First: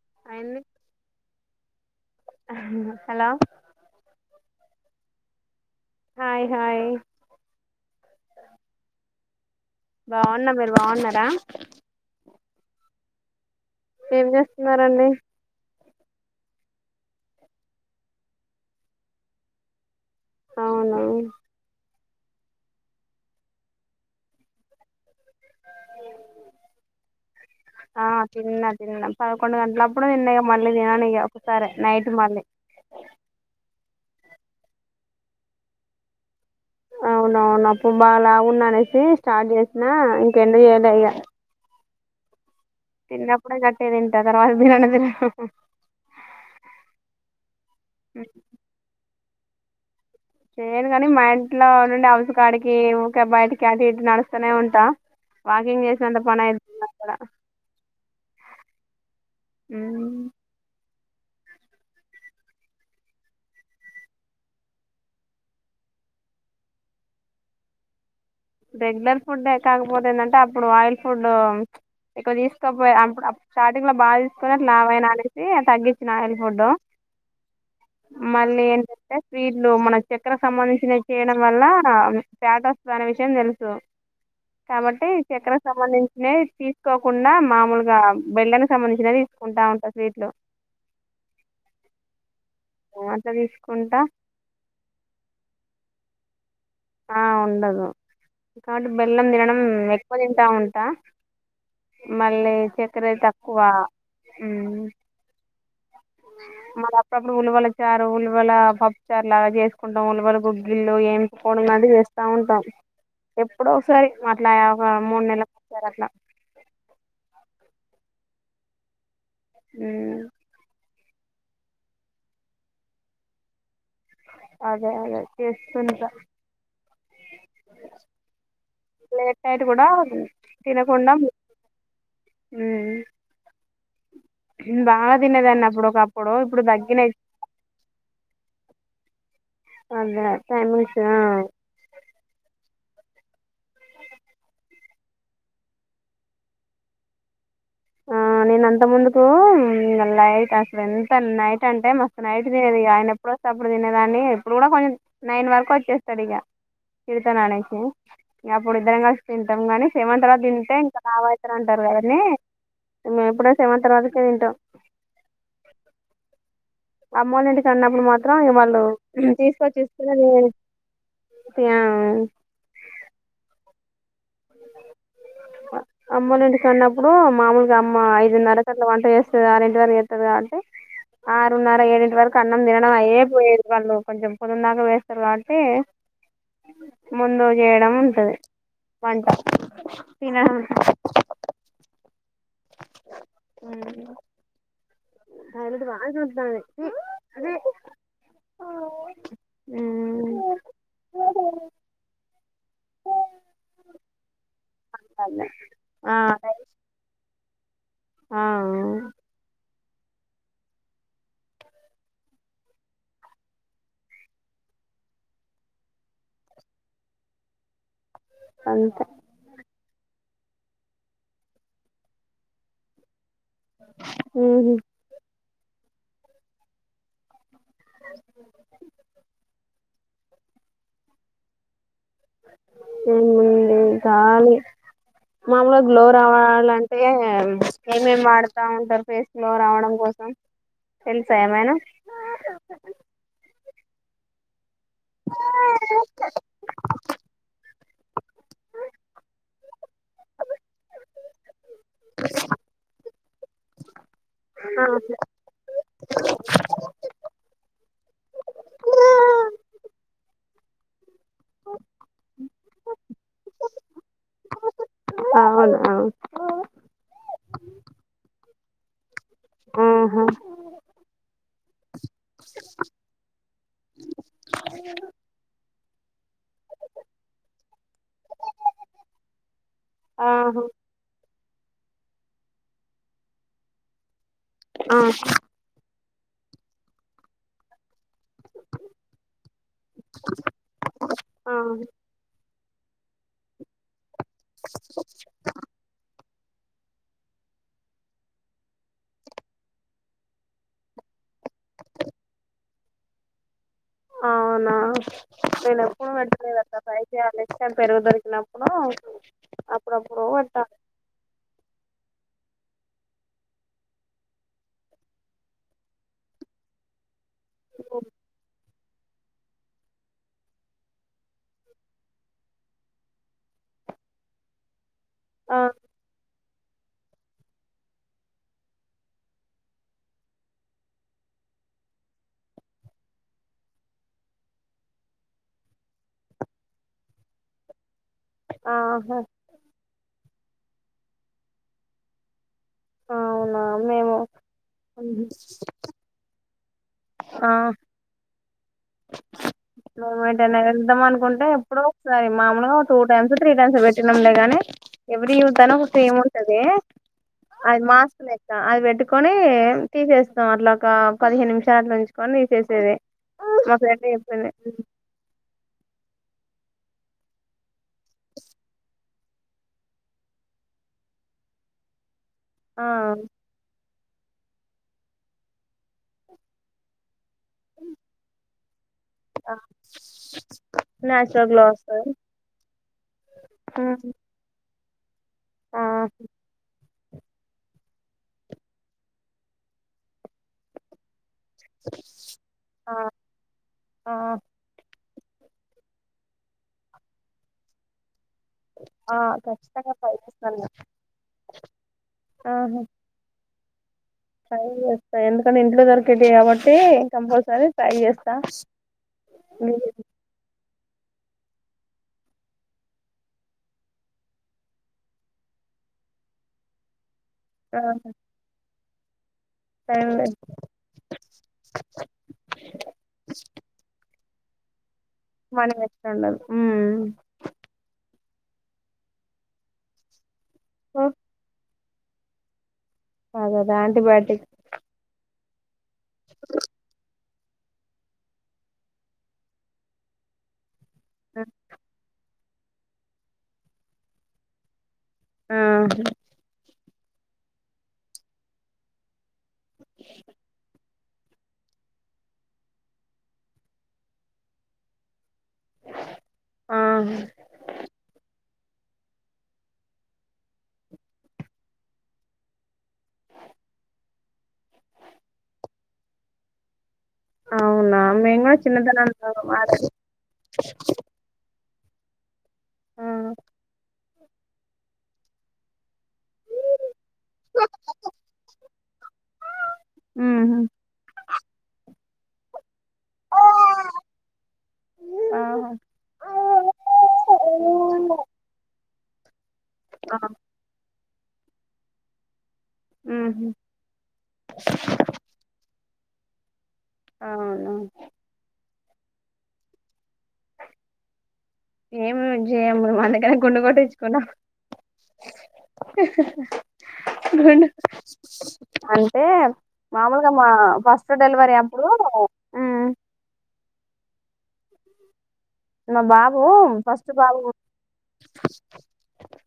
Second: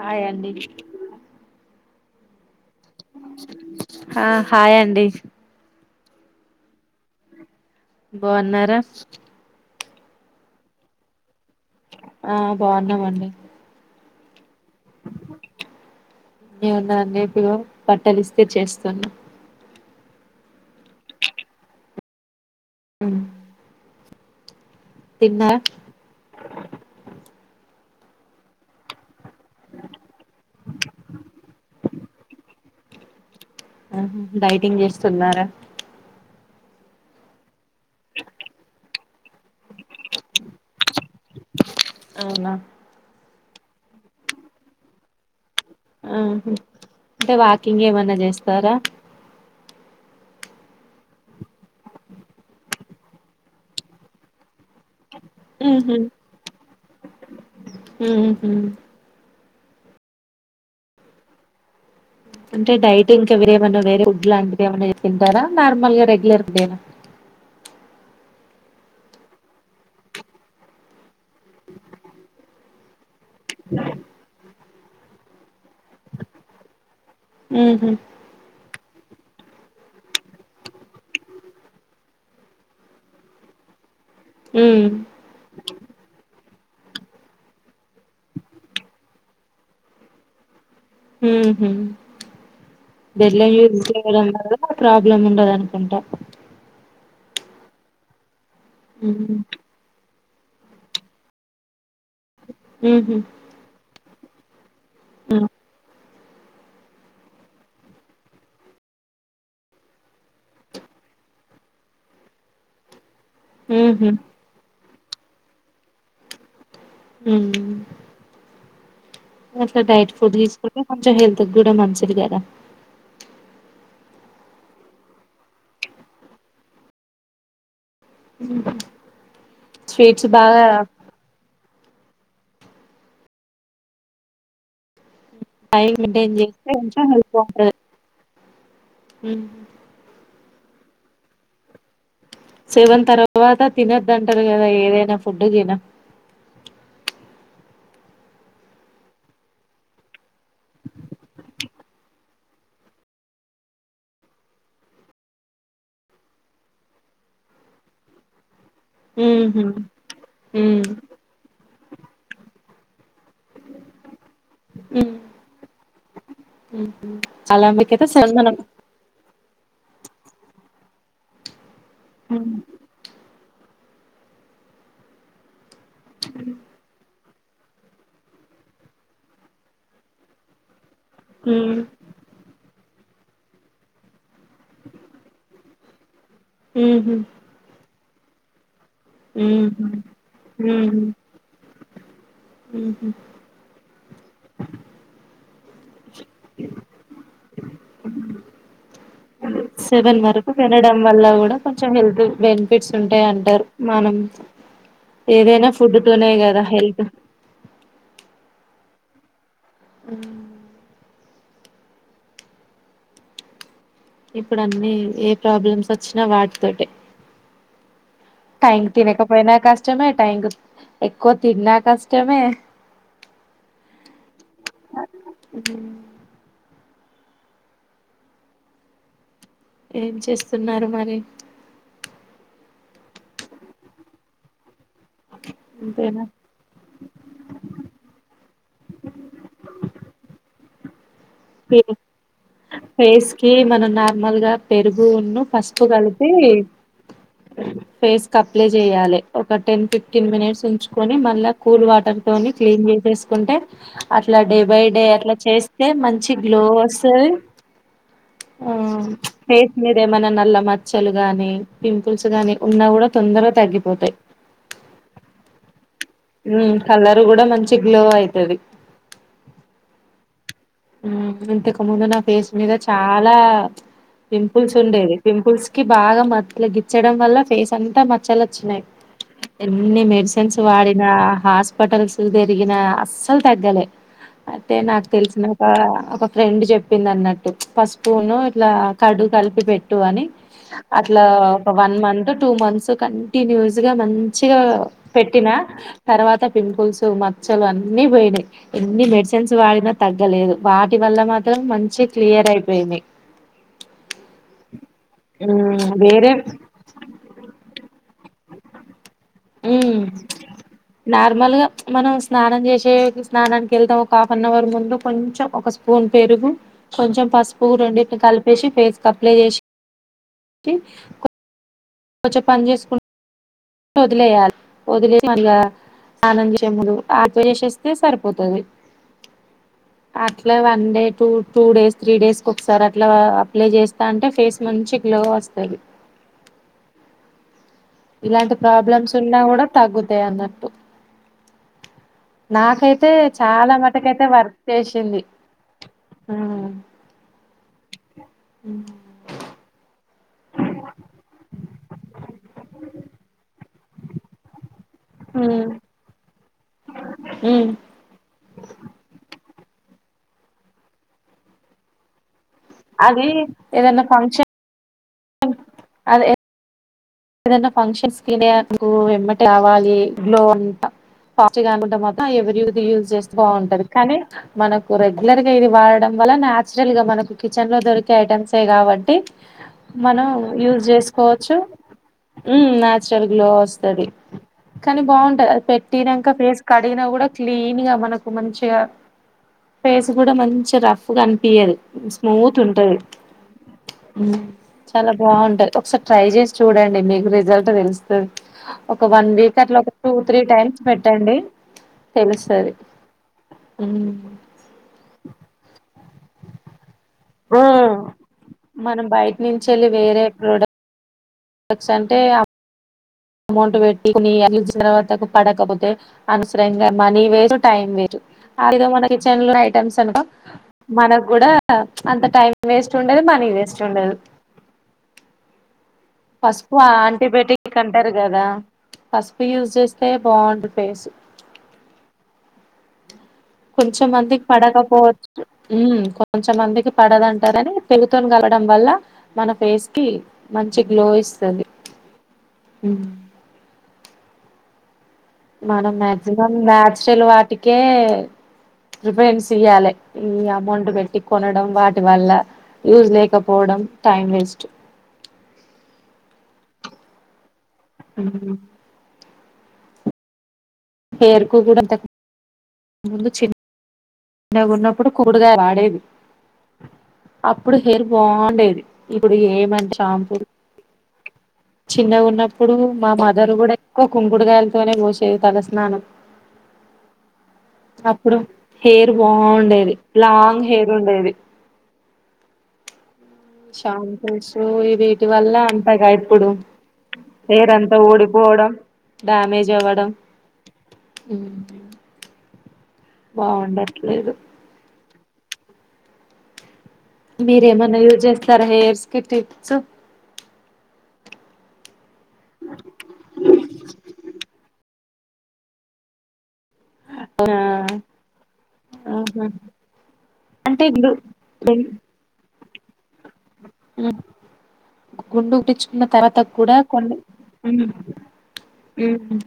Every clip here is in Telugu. హాయ్ అండి ఐన్ని హా హాయ్ అండి హాయ్ హాయ్ బాన్నారా బాన్న మీరు బాన్నార ఆ బాన్నామండి ఏం చేస్తున్నారండి ఏం ఉన్నదండి ఇగో బట్టలు ఇస్తిరి చేస్తున్న ఔనా ఉహ్మ్ తిన్నరా ఆ తిన్నా తిన్నా పదకొండు గంటల అప్పుడు తిన్నాక మళ్ళీ తినను ఇ ఒకసారి నైట్ మళ్ళీ ఆ డైటింగ్ చేస్తున్నారా అవునవును అప్పు బాగా లావున్నా అనేసి స్టార్ట్ చేసిన ఇంకెండ చేయాల ఇ అవునా తిన్నప్పుడే గట్టిగా తింట తర్వాత తినను తిన ఆహ్ అంటే వాకింగ్ ఏమన్నా జేస్తారా నేను కాని మా ఇంట్లో నుండి హౌస్ కాడికి ఊకే బయటికి అటు ఇటు నడుస్తూనే ఉంటా వాకింగ్ చేశా అంత పని అయితే ఉండదు అక్క హమ్ ఆమ్ అంటే డైటింగ్ ఇంకా ఎవరేమైనా వేరే ఫుడ్ లాంటిది ఏమన్నా తింటారా నార్మల్ గా regular food Dena [inaudible] regular food యే కాకపోతే ఏంటంటే అప్పుడు ఆయిల్ ఫుడ్ ఎక్కువ తీసుకోక పోయే స్టార్టింగ్ లో బాగా తీసుకోని లావు అయిన అనేసి తగ్గించిన ఆయిల్ ఫుడ్డు ఉహు మళ్ళీ ఏ అంటే స్వీట్లు మన చక్కెరకు సంబంధించినవి చేయడం వల్ల ఫ్యాట్ వస్తాది విషయం తెలుసు ఉమ్ కాబట్టి చెక్కరకు సంబంధించినది తీసుకోకుండా మామూలుగా బెల్లానికి సంబంధించినవి తీసుకుంటా ఉంటా స్వీట్లు హమ్ హమ్ అట్లా బెల్లం యూజ్ తీసుకుంటా చేయడం వల్ల ప్రాబ్లం ఉండదు అనుకుంటా ఆ ఉండదు కాబట్టి బెల్లం ఉహు తినడం ఎక్కువ తింటా ఉంటా మళ్ళీ చక్కర తక్కువ ఉమ్ [unintelligible] మళ్ళీ అప్పుడప్పుడు ఉలువల చారు ఉలువల పప్పు చారు లాగా చేసుకుంటాం ఉలువల గుగ్గిలు ఏం మళ్ళీ చేస్తా ఉంటాము ఎప్పుడోసారి ఉహు అట్లా ఒక మూడు నెలకి ఒకసారి అట్లా మ్ అట్లా డైట్ మ్మ్ ఫుడ్ తీసుకుంటే కొంచెం హెల్త్ కూడా మంచిది కదా అదే అదే చేస్తుంట లేట్ నైట్ కూడా స్వీట్స్ బాగా తినకుండా మ్ బా తినేదన్న అప్పుడు టైం ఒకప్పుడు మెయింటైన్ ఇప్పుడు చేస్తే కొంచెం తగ్గినాయి మ్ అదే టైమింగ్స్ ఆ సేవన్ తర్వాత తినొద్దంటారు కదా ఏదైనా ఫుడ్ తిన ఆ నేను అంత ముందుకు నైట్ అసలు ఎంత నైట్ అంటే మస్తు నైట్ తినేది ఆయనప్పుడు అప్పుడు తినేదాన్ని ఇప్పుడు కూడా కొంచెం నైన్ వరకు వచ్చేస్తాడు ఇక తిడుతున్న అనేసి ఇ అప్పుడు ఇద్దరం కలిసి హ్మ్ తింటాం హు కానీ సెవెన్ తర్వాత తింటే హ్మ్ ఇంకా లావు అయితాను అంటారు కదా అని మేము ఎప్పుడో సెవెన్ తర్వాతకే తింటాం హ్మ్ హ్మ్ అమ్మోల్ల చాలా ఇంటికి వెళ్లి న్నప్పుడు మందికైతే సెవెన్ మాత్రం మనం వాళ్ళు తీసుకొచ్చిస్తే నే ఉమ్ అమ్మోల్ల ఇంటికి వెళ్ళి నప్పుడు అమ్మ మామూలుగా అమ్మ ఐదు నర కట్ల వంట చేస్తాది ఆరెంటి వరకు చేస్తాది కాబట్టి అంటే ఆరున్నర ఏడింటి వరకు అన్నం తినడం అయ్యే పోయేది వాళ్ళు కొంచెం పుదు దాక వేస్తారు కాబట్టి హ్మ్ హ్మ్ ముందు చేయడం ఉంటది వంట హ్మ్ తిన ఉ హు [unintelligible] సెవెన్ వరకు తినడం వల్ల కూడా కొంచెం హెల్తీ ఫీట్స్ ఉంటాయి అంటారు మనం ఏదైనా ఫుడ్ తోనే కదా హెల్త్ ఆ హుమ్ ఇప్పుడు అన్నీ ఏ ప్రాబ్లమ్స్ వచ్చినా వాటితోటే, టైం అంతే తినకపోయినా కష్టమే టైంకి ఎక్కువ తిన్నా కష్టమే, ఉహు [unintelligible] [unintelligible] ఏం చేస్తున్నారు మరి, ఎంలే కావాలి, మాములు గ్లో అంతేనా రావాలంటే ఎం ఎం వాడుతా ఉంటారు ఫేస్ గ్లో రావడం, కోసం తెలుసా ఏమైనా ఫేస్ కి మనం నార్మల్ గా పెరుగును, పసుపు కలిపి ఫేస్ కి అప్లై చెయాలి, ఒక టెన్ ఫిఫ్టీన్ మినిట్స్ ఉంచుకొని మళ్ళా కూల్ వాటర్, కొన్ని క్లీన్ చేసేసుకుంటే, అట్లా డే బై డే అట్లా చేస్తే మంచి గ్లో వస్తాది. ఆ ఫేస్ మీద ఏదైనా నల్ల మచ్చ మచ్చలు గానీ పింపుల్స్ గాని ఉన్నా కూడా తొందరగా తగ్గిపోతాయి. అవునా ఉ కలరు కూడా మంచి గ్లో అవుతది. ఆహా ఇంతకు ముందు నా ఫేస్ మీద చాలా పింపుల్స్ ఉండేది పింపుల్స్, బాగా మ ఇట్లా గిచ్చడం వల్ల ఫేస్ అంతా మచ్చలు వచ్చినయి, ఎన్ని మెడిసిన్స్ ఆహా వాడినా హాస్పిటల్స్ తిరిగిన అస్సలు తగ్గలే అయితే ఆ నాకు తెలిసిన, ఒక ఒక ఫ్రెండ్ చెప్పింది, అన్నట్టు పసు సుపును ఇట్లా కర్డ్ కలిపి పెట్టు అని అట్లా ఒక one month two month, so continuous గా మంచిగా పెట్టినా తర్వాత, పింపుల్స్ మచ్చలు అన్ని పోయినాయి, ఎన్ని మెడిసిన్స్ వాడినా తగ్గలేదు. వాటి వల్ల మాత్రం మంచి క్లియర్ అయిపోయింది. అవునా నేను ఎప్పుడూ వేరే పెట్టలేదు అక్క నేను ట్రై చెయ్యాలి పెరుగుతోని ఉన్నపుడు హో ఉ నార్మల్గా మనం స్నానం చేసే, స్నానానికి వెళ్తాం ఒక హాఫ్ అన్ అవర్ ముందు కొంచెం ఒక స్పూన్ పెరుగు కొంచెం, పసుపు రెండింటిని కలిపేసి ఫేస్కి అప్లై చేసి, కొంచెం పని చేసుకుంట వదిలేయాలి వదిలేగా మళ్ళ ఆ సాన్నం చే ము అప్లై చేసేస్తే సరిపోతుది. [unintelligible] అట్లా one day two two days three డేస్కిసారి అట్లా అప్లై చేస్తా అంటే ఫేస్ మంచి, గ్లో వస్తాది. [unintelligible] ఇలాంటి ప్రాబ్లమ్స్ ఆహా ఉన్నా కూడా తగ్గుతాయి. అన్నట్టు నాకైతే అవునా చాలా మేము మటుకైతే వర్క్ చేసింది. ఉ ఆ ఉమ్ మేము వేటన వెద్దాం, అనుకుంటే ఎప్పుడో ఒకసారి మామలుగా టూ టైమ్స్ త్రీ టైమ్స్ పెట్టినాంలే గాని, ఎవరీ యూత్ ఉమ్ అన్ని క్రీమ్ ఉంటది ఉమ్ అది మాస్క్ లేక్కా అది పెట్టుకొన్ని, తీసేస్తాం అట్లా ఒక పదిహేను నిమిషాలట్ల ఉంచుకొని తీసే అది మా ఫ్రెండ్ ఏదైనా ఫంక్షన్ చెప్పలే అదే ఏదనా ఫంక్షన్స్ కి నాకు ‌ఎమటే కావాలి గ్లో అంత [unintelligible] ఎవ్రీయూత్ ఆ యూజ్ చేస్తే బాగుంటది కానీ మనకు రెగ్యులర్ గా ఇది వాడడం వల్ల నాచురల్ గా మనకు కిచెన్ లో దొరికే ఐటమ్సే కాబట్టి మనం యూజ్ నాచురల్ చేసుకోవచ్చు గ్లో వస్తది మ్ నాచ్రల్ గ్లో వస్తది కానీ బాగుంటది అది ఆ పెట్టినాక ఫేస్ కట్ కడిగినా కూడా క్లీన్ గా మనకు మంచిగా ఫేస్ కూడా మంచి రఫ్గా అ పీయల్ స్మూత్ ఆ ఉంటది ఆ చాలా బాగుంటది ఒకసారి ట్రై చేసి చూడండి మీకు రిజల్ట్ తెలుసు ఒక ఆ వన్ వీక్ అట్లా ఖచ్చితంగా ఒక ట్రై టూ త్రీ చేస్తాను టైమ్స్ పెట్టండి తెలుసది ఆహా ట్రై చేస్తా ఎందుకంటే ఇంట్లో దొరికేటివి కాబట్టి కంపల్సరీ ట్రై హ్మ్. చేస్తా మనం బయట ఎక్స్ అంటే అమౌంట్ పెట్టి కొన్ని వచ్చిన తర్వాతకు పడకపోతే అనవసరంగ నీ వేస్ట్ ఆ టైం వేస్ట్ అదే మన కిచెన్ లో ఐటమ్స్ టైం అనుకో వేస్ట్ మనకు కూడా అంత టైం వేస్ట్ ఉండదు మనీ వేస్ట్ ఉండదు మనీ వేస్ట్ ఉండదు పసుపు ఆ ఉమ్. యాంటీబైటిక్ అంటార్ కదా పసుపు యూజ్ చేస్తే బాగుంది సో ఫేసు అదదే యాంటీబయాటిక్ కొంచెంమందికి పడకపోవచ్చు మ్ కొంచమందికి పడదంటారని కెమికల్ కలవడం వల్ల మన ఫేస్ కి మంచి మంచి గ్లో ఇస్తది ఆ మనం మాక్సిమం నాచరల్ వాటికే ప్రిఫరెన్స్ ఇయాలే ఈ అమౌంట్ టి కొనడం వాటి వల్ల యూజ్ లేకపోవడం టైం వేస్ట్ ఆ మ్ హెర్ కు కూడా అంత ముందు చిన్న గున్నప్పుడు కుంకుడికాయ్ వాడేది అప్పుడు అవునా హెయిర్ మేము కూడా బాగుండేది చిన్నతనంలో ఇప్పుడు ఏమం వాడేది షాంపూలు ఆ చిన్నగున్నప్పుడు మా మదర్ కూడా ఎక్కువ కుంకుడుగాయలతోనే పోసేది తలస్నానం అప్పుడు హెయిర్ బాగుండేది ఉహు లాంగ్ హెయిర్ ఉండేది ఆహా షాంపూస్ ఈ వీటి వల్ల అంతగా ఆ ఇప్పుడు హెయిర్ అంత ఉడిపోవడం డ్యామేజ్ జవడం ఉహు బాగుండట్లేదు అవునా మీరేమన్నా యూజ్ చేస్తారా హెయిర్ స్కి టిప్స్ ఏమి చేయము మేం అందుకనే గుండు కోటించుకునం ఆ అంటే ఆహా మామూలుగా మా అంటే గు ఫస్ట్ డెలివరీ అప్పుడు మ్ గుండు మా కొట్టిచ్చుకున్న తర్వాత బాబు కూడా ఫస్ట్ కొన్ని బాబు మ్ మ్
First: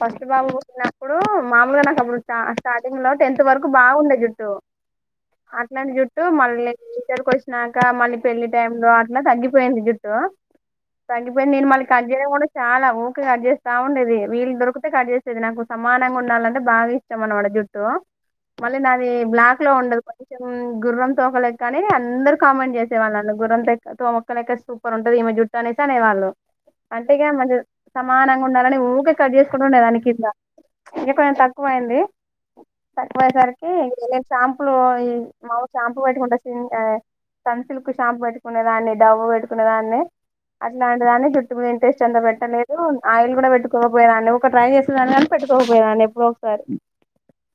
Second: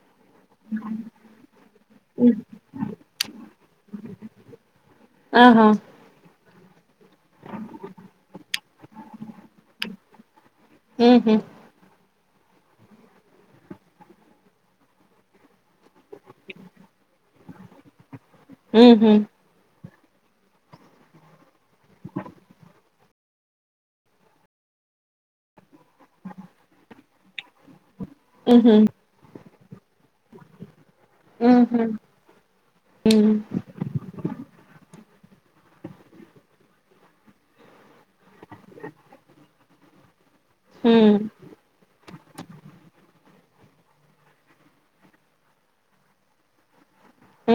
ఫస్ట్ బాబు పుట్టినప్పుడు మామూలుగా నాకు అప్పుడు స్టార్టింగ్ లో టెన్త్ వరకు బాగుండే జుట్టు ఆహా అట్లాంటి జుట్టు మళ్ళీ ఇంటర్ కి వచ్చినాక మళ్ళీ పెళ్లి టైం లో అట్లా తగ్గిపోయింది చో తగిపోయింది ఉహు మళ్ల నేన్ మళ్ళీ కంటిన్ కూడా చాలా ఊరికి కట్ చేస్తా ఉండేది వీళ్ళ దొరికితే కట్ చేేది నాకు సమానంగా ఉండాలంటే బాగా ఇస్త ఇష్ట అనమాట జుట్టు మళ్ళీ నాది ఉహు బ్లాక్ లో ఉండదు కొంచెం గుర్రం తోకలక్కని అందరు కామెంట్ చేసేవాల్ నన్ను గుర్రం లెక్క తోమక లెక్క సూ సూపర్ ఉంటది ఈమె జుట్టు అనేసి అనేవాళ్ళు అంటే ఇగా మంచిగా సమానంగా ఉహు ఉండాలని ఊకె కట్ చేస్త ఇప్పుడు ఉండే దాని కింద ఇంక కొంచెం ఉహు తక్కువయింది తక్కువ ఉమ్ అయేసరికి ఇంక షాంపులు ఈ మావ షాంపూ పెట్టుకుంటచింది సన్సిల్క్ షాంపూ పెట్టుకునే దాన్ని డవ్వు పెట్టుకునే దాన్ని ఉమ్ అట్లాంటిదాని చుట్టు మీద ఇంట్రెస్ట్ అంత పెట్టలేదు ఆయిల్ కూడ పెట్టుకోకపోయాదన్ని ఊకె ట్రైన్ చేసేదాన్ని గాని పెట్టుకోకపోయేదాన్ని ఎప్పుడో ఒకసారి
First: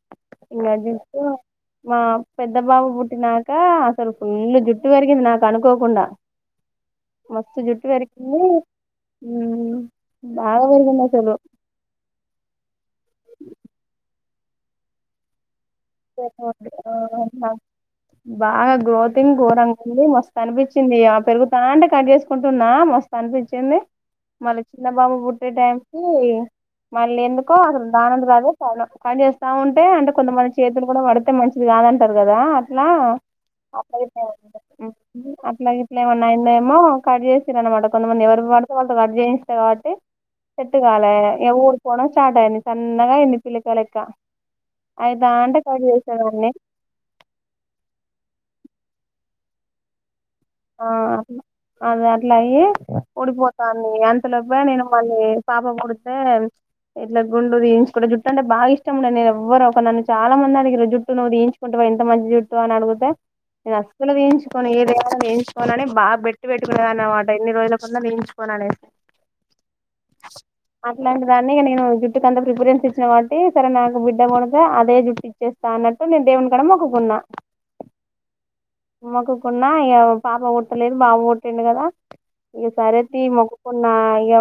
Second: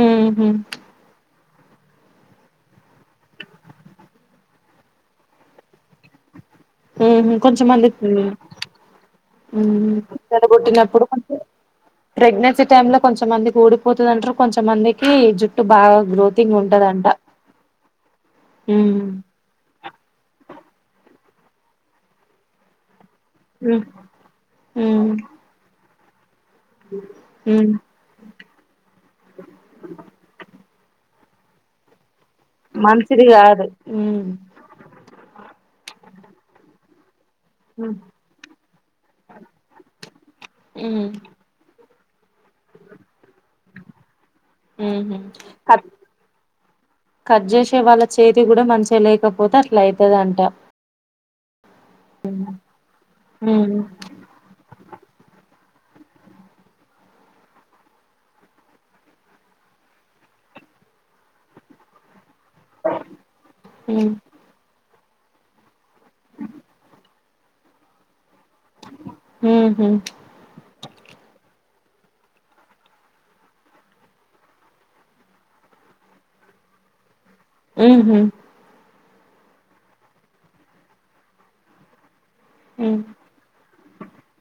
ఉహు ఇంగ దిస్కో మా పెద్ద బాబు పుట్టినాక అసలు ఫుల్లు జుట్టు పెరిగింది నాకు అనుకోకుండ హ్మ్ కొంచెం మంది ఊ మ్మ్ బాగా పెరిగింది యాడుపుట్టినప్పుడు అసలు కొంచె ప్రెగ్నెన్సీ టైమ్ లో కొంచమందికి ఊడిపోతదంటరు కొంచమందికి జు అ గ్రోతింగ్ ఉంటదంట బాగా ఉమ్ గ్రోతింగ్ గోరంగా ఉంది మస్తు అనిపించింది ఇగ పెరుగుతంటే కట్ చేసుకుంటున్నా మస్తు అనిపించింది ఉమ్ మళ్ళీ చిన ఉమ్ బాబు పుట్టే టైం మళ్ళీ ఎందుకో ఉమ్ అసలు దానంత అదే పౌను కట్ చేేస్తా ఉంటే అంటే కొంతమందికి చేతులు గుడా పడితే మంచిది కాదంటరు గదా అట్లా మంచిది కాదు [unintelligible] అ ఉమ్ అట్ల ఏమన్నా అయింద ఏమో కట్ చేస్తారు అనమాట ఉమ్ కొంతమంది ఎవరి పడితే వాళ్ళతో కట్ చేయిస్తా కాబట్టి సెట్టు కాలే ఉమ్ ఇగ ఊడి పోడం స్టార్ట్ ఐంది సన్నగా ఐంది పిలకలెక్క అయి క కట్ చేసే వాళ్ళ చేతి గుడా మంచిగ లేకపో పోతె అట్లయితదన్ ఆ అట్ల అది అట్లా అయి ఉమ్ ఊడిపోతంది అంతలోపె నేను మల్లి పాప పుడితే ఇట్ల గుండు తీయించుకుంట జుట్టు అంటే బాగా ఇష్టముండే నేను ఎవ్వరు ఒక చాలా మంది అడిగిరీ జుట్టు నువు తీయిుంచుకుంటావ ఎంత మంచి జుట్ ఇవ్ అని అడిగుతే నేన్ ఉమ్ అసలే తీయించుకోను ఏదేమైనా తీయించుకోను చుకోనని బా బెట్టు పెట్టుకునేదాన్ని అనమాట ఎన్ని రోజులులకున్న తీయించ్ పోననేసీ ఉహు అట్లాంటి దాన్ని నేను జుట్టుకి అంత ప్రిఫేరెన్స్ ఇచ్చిన కాట్టి సరే నాకు బిడ్డ పుడితే అదే జుట్టు ఇచ్చేస్తా అన్నట్టు నేను దేవుని కాడ మొక్కుకున్న ఊహు మొక్కుకున్నా ఇగ పాప పుట్టలేదు బాబు పుటిండు కదా ఉమ్ సరే తీయ్ మొక్కకున్నా ఇగ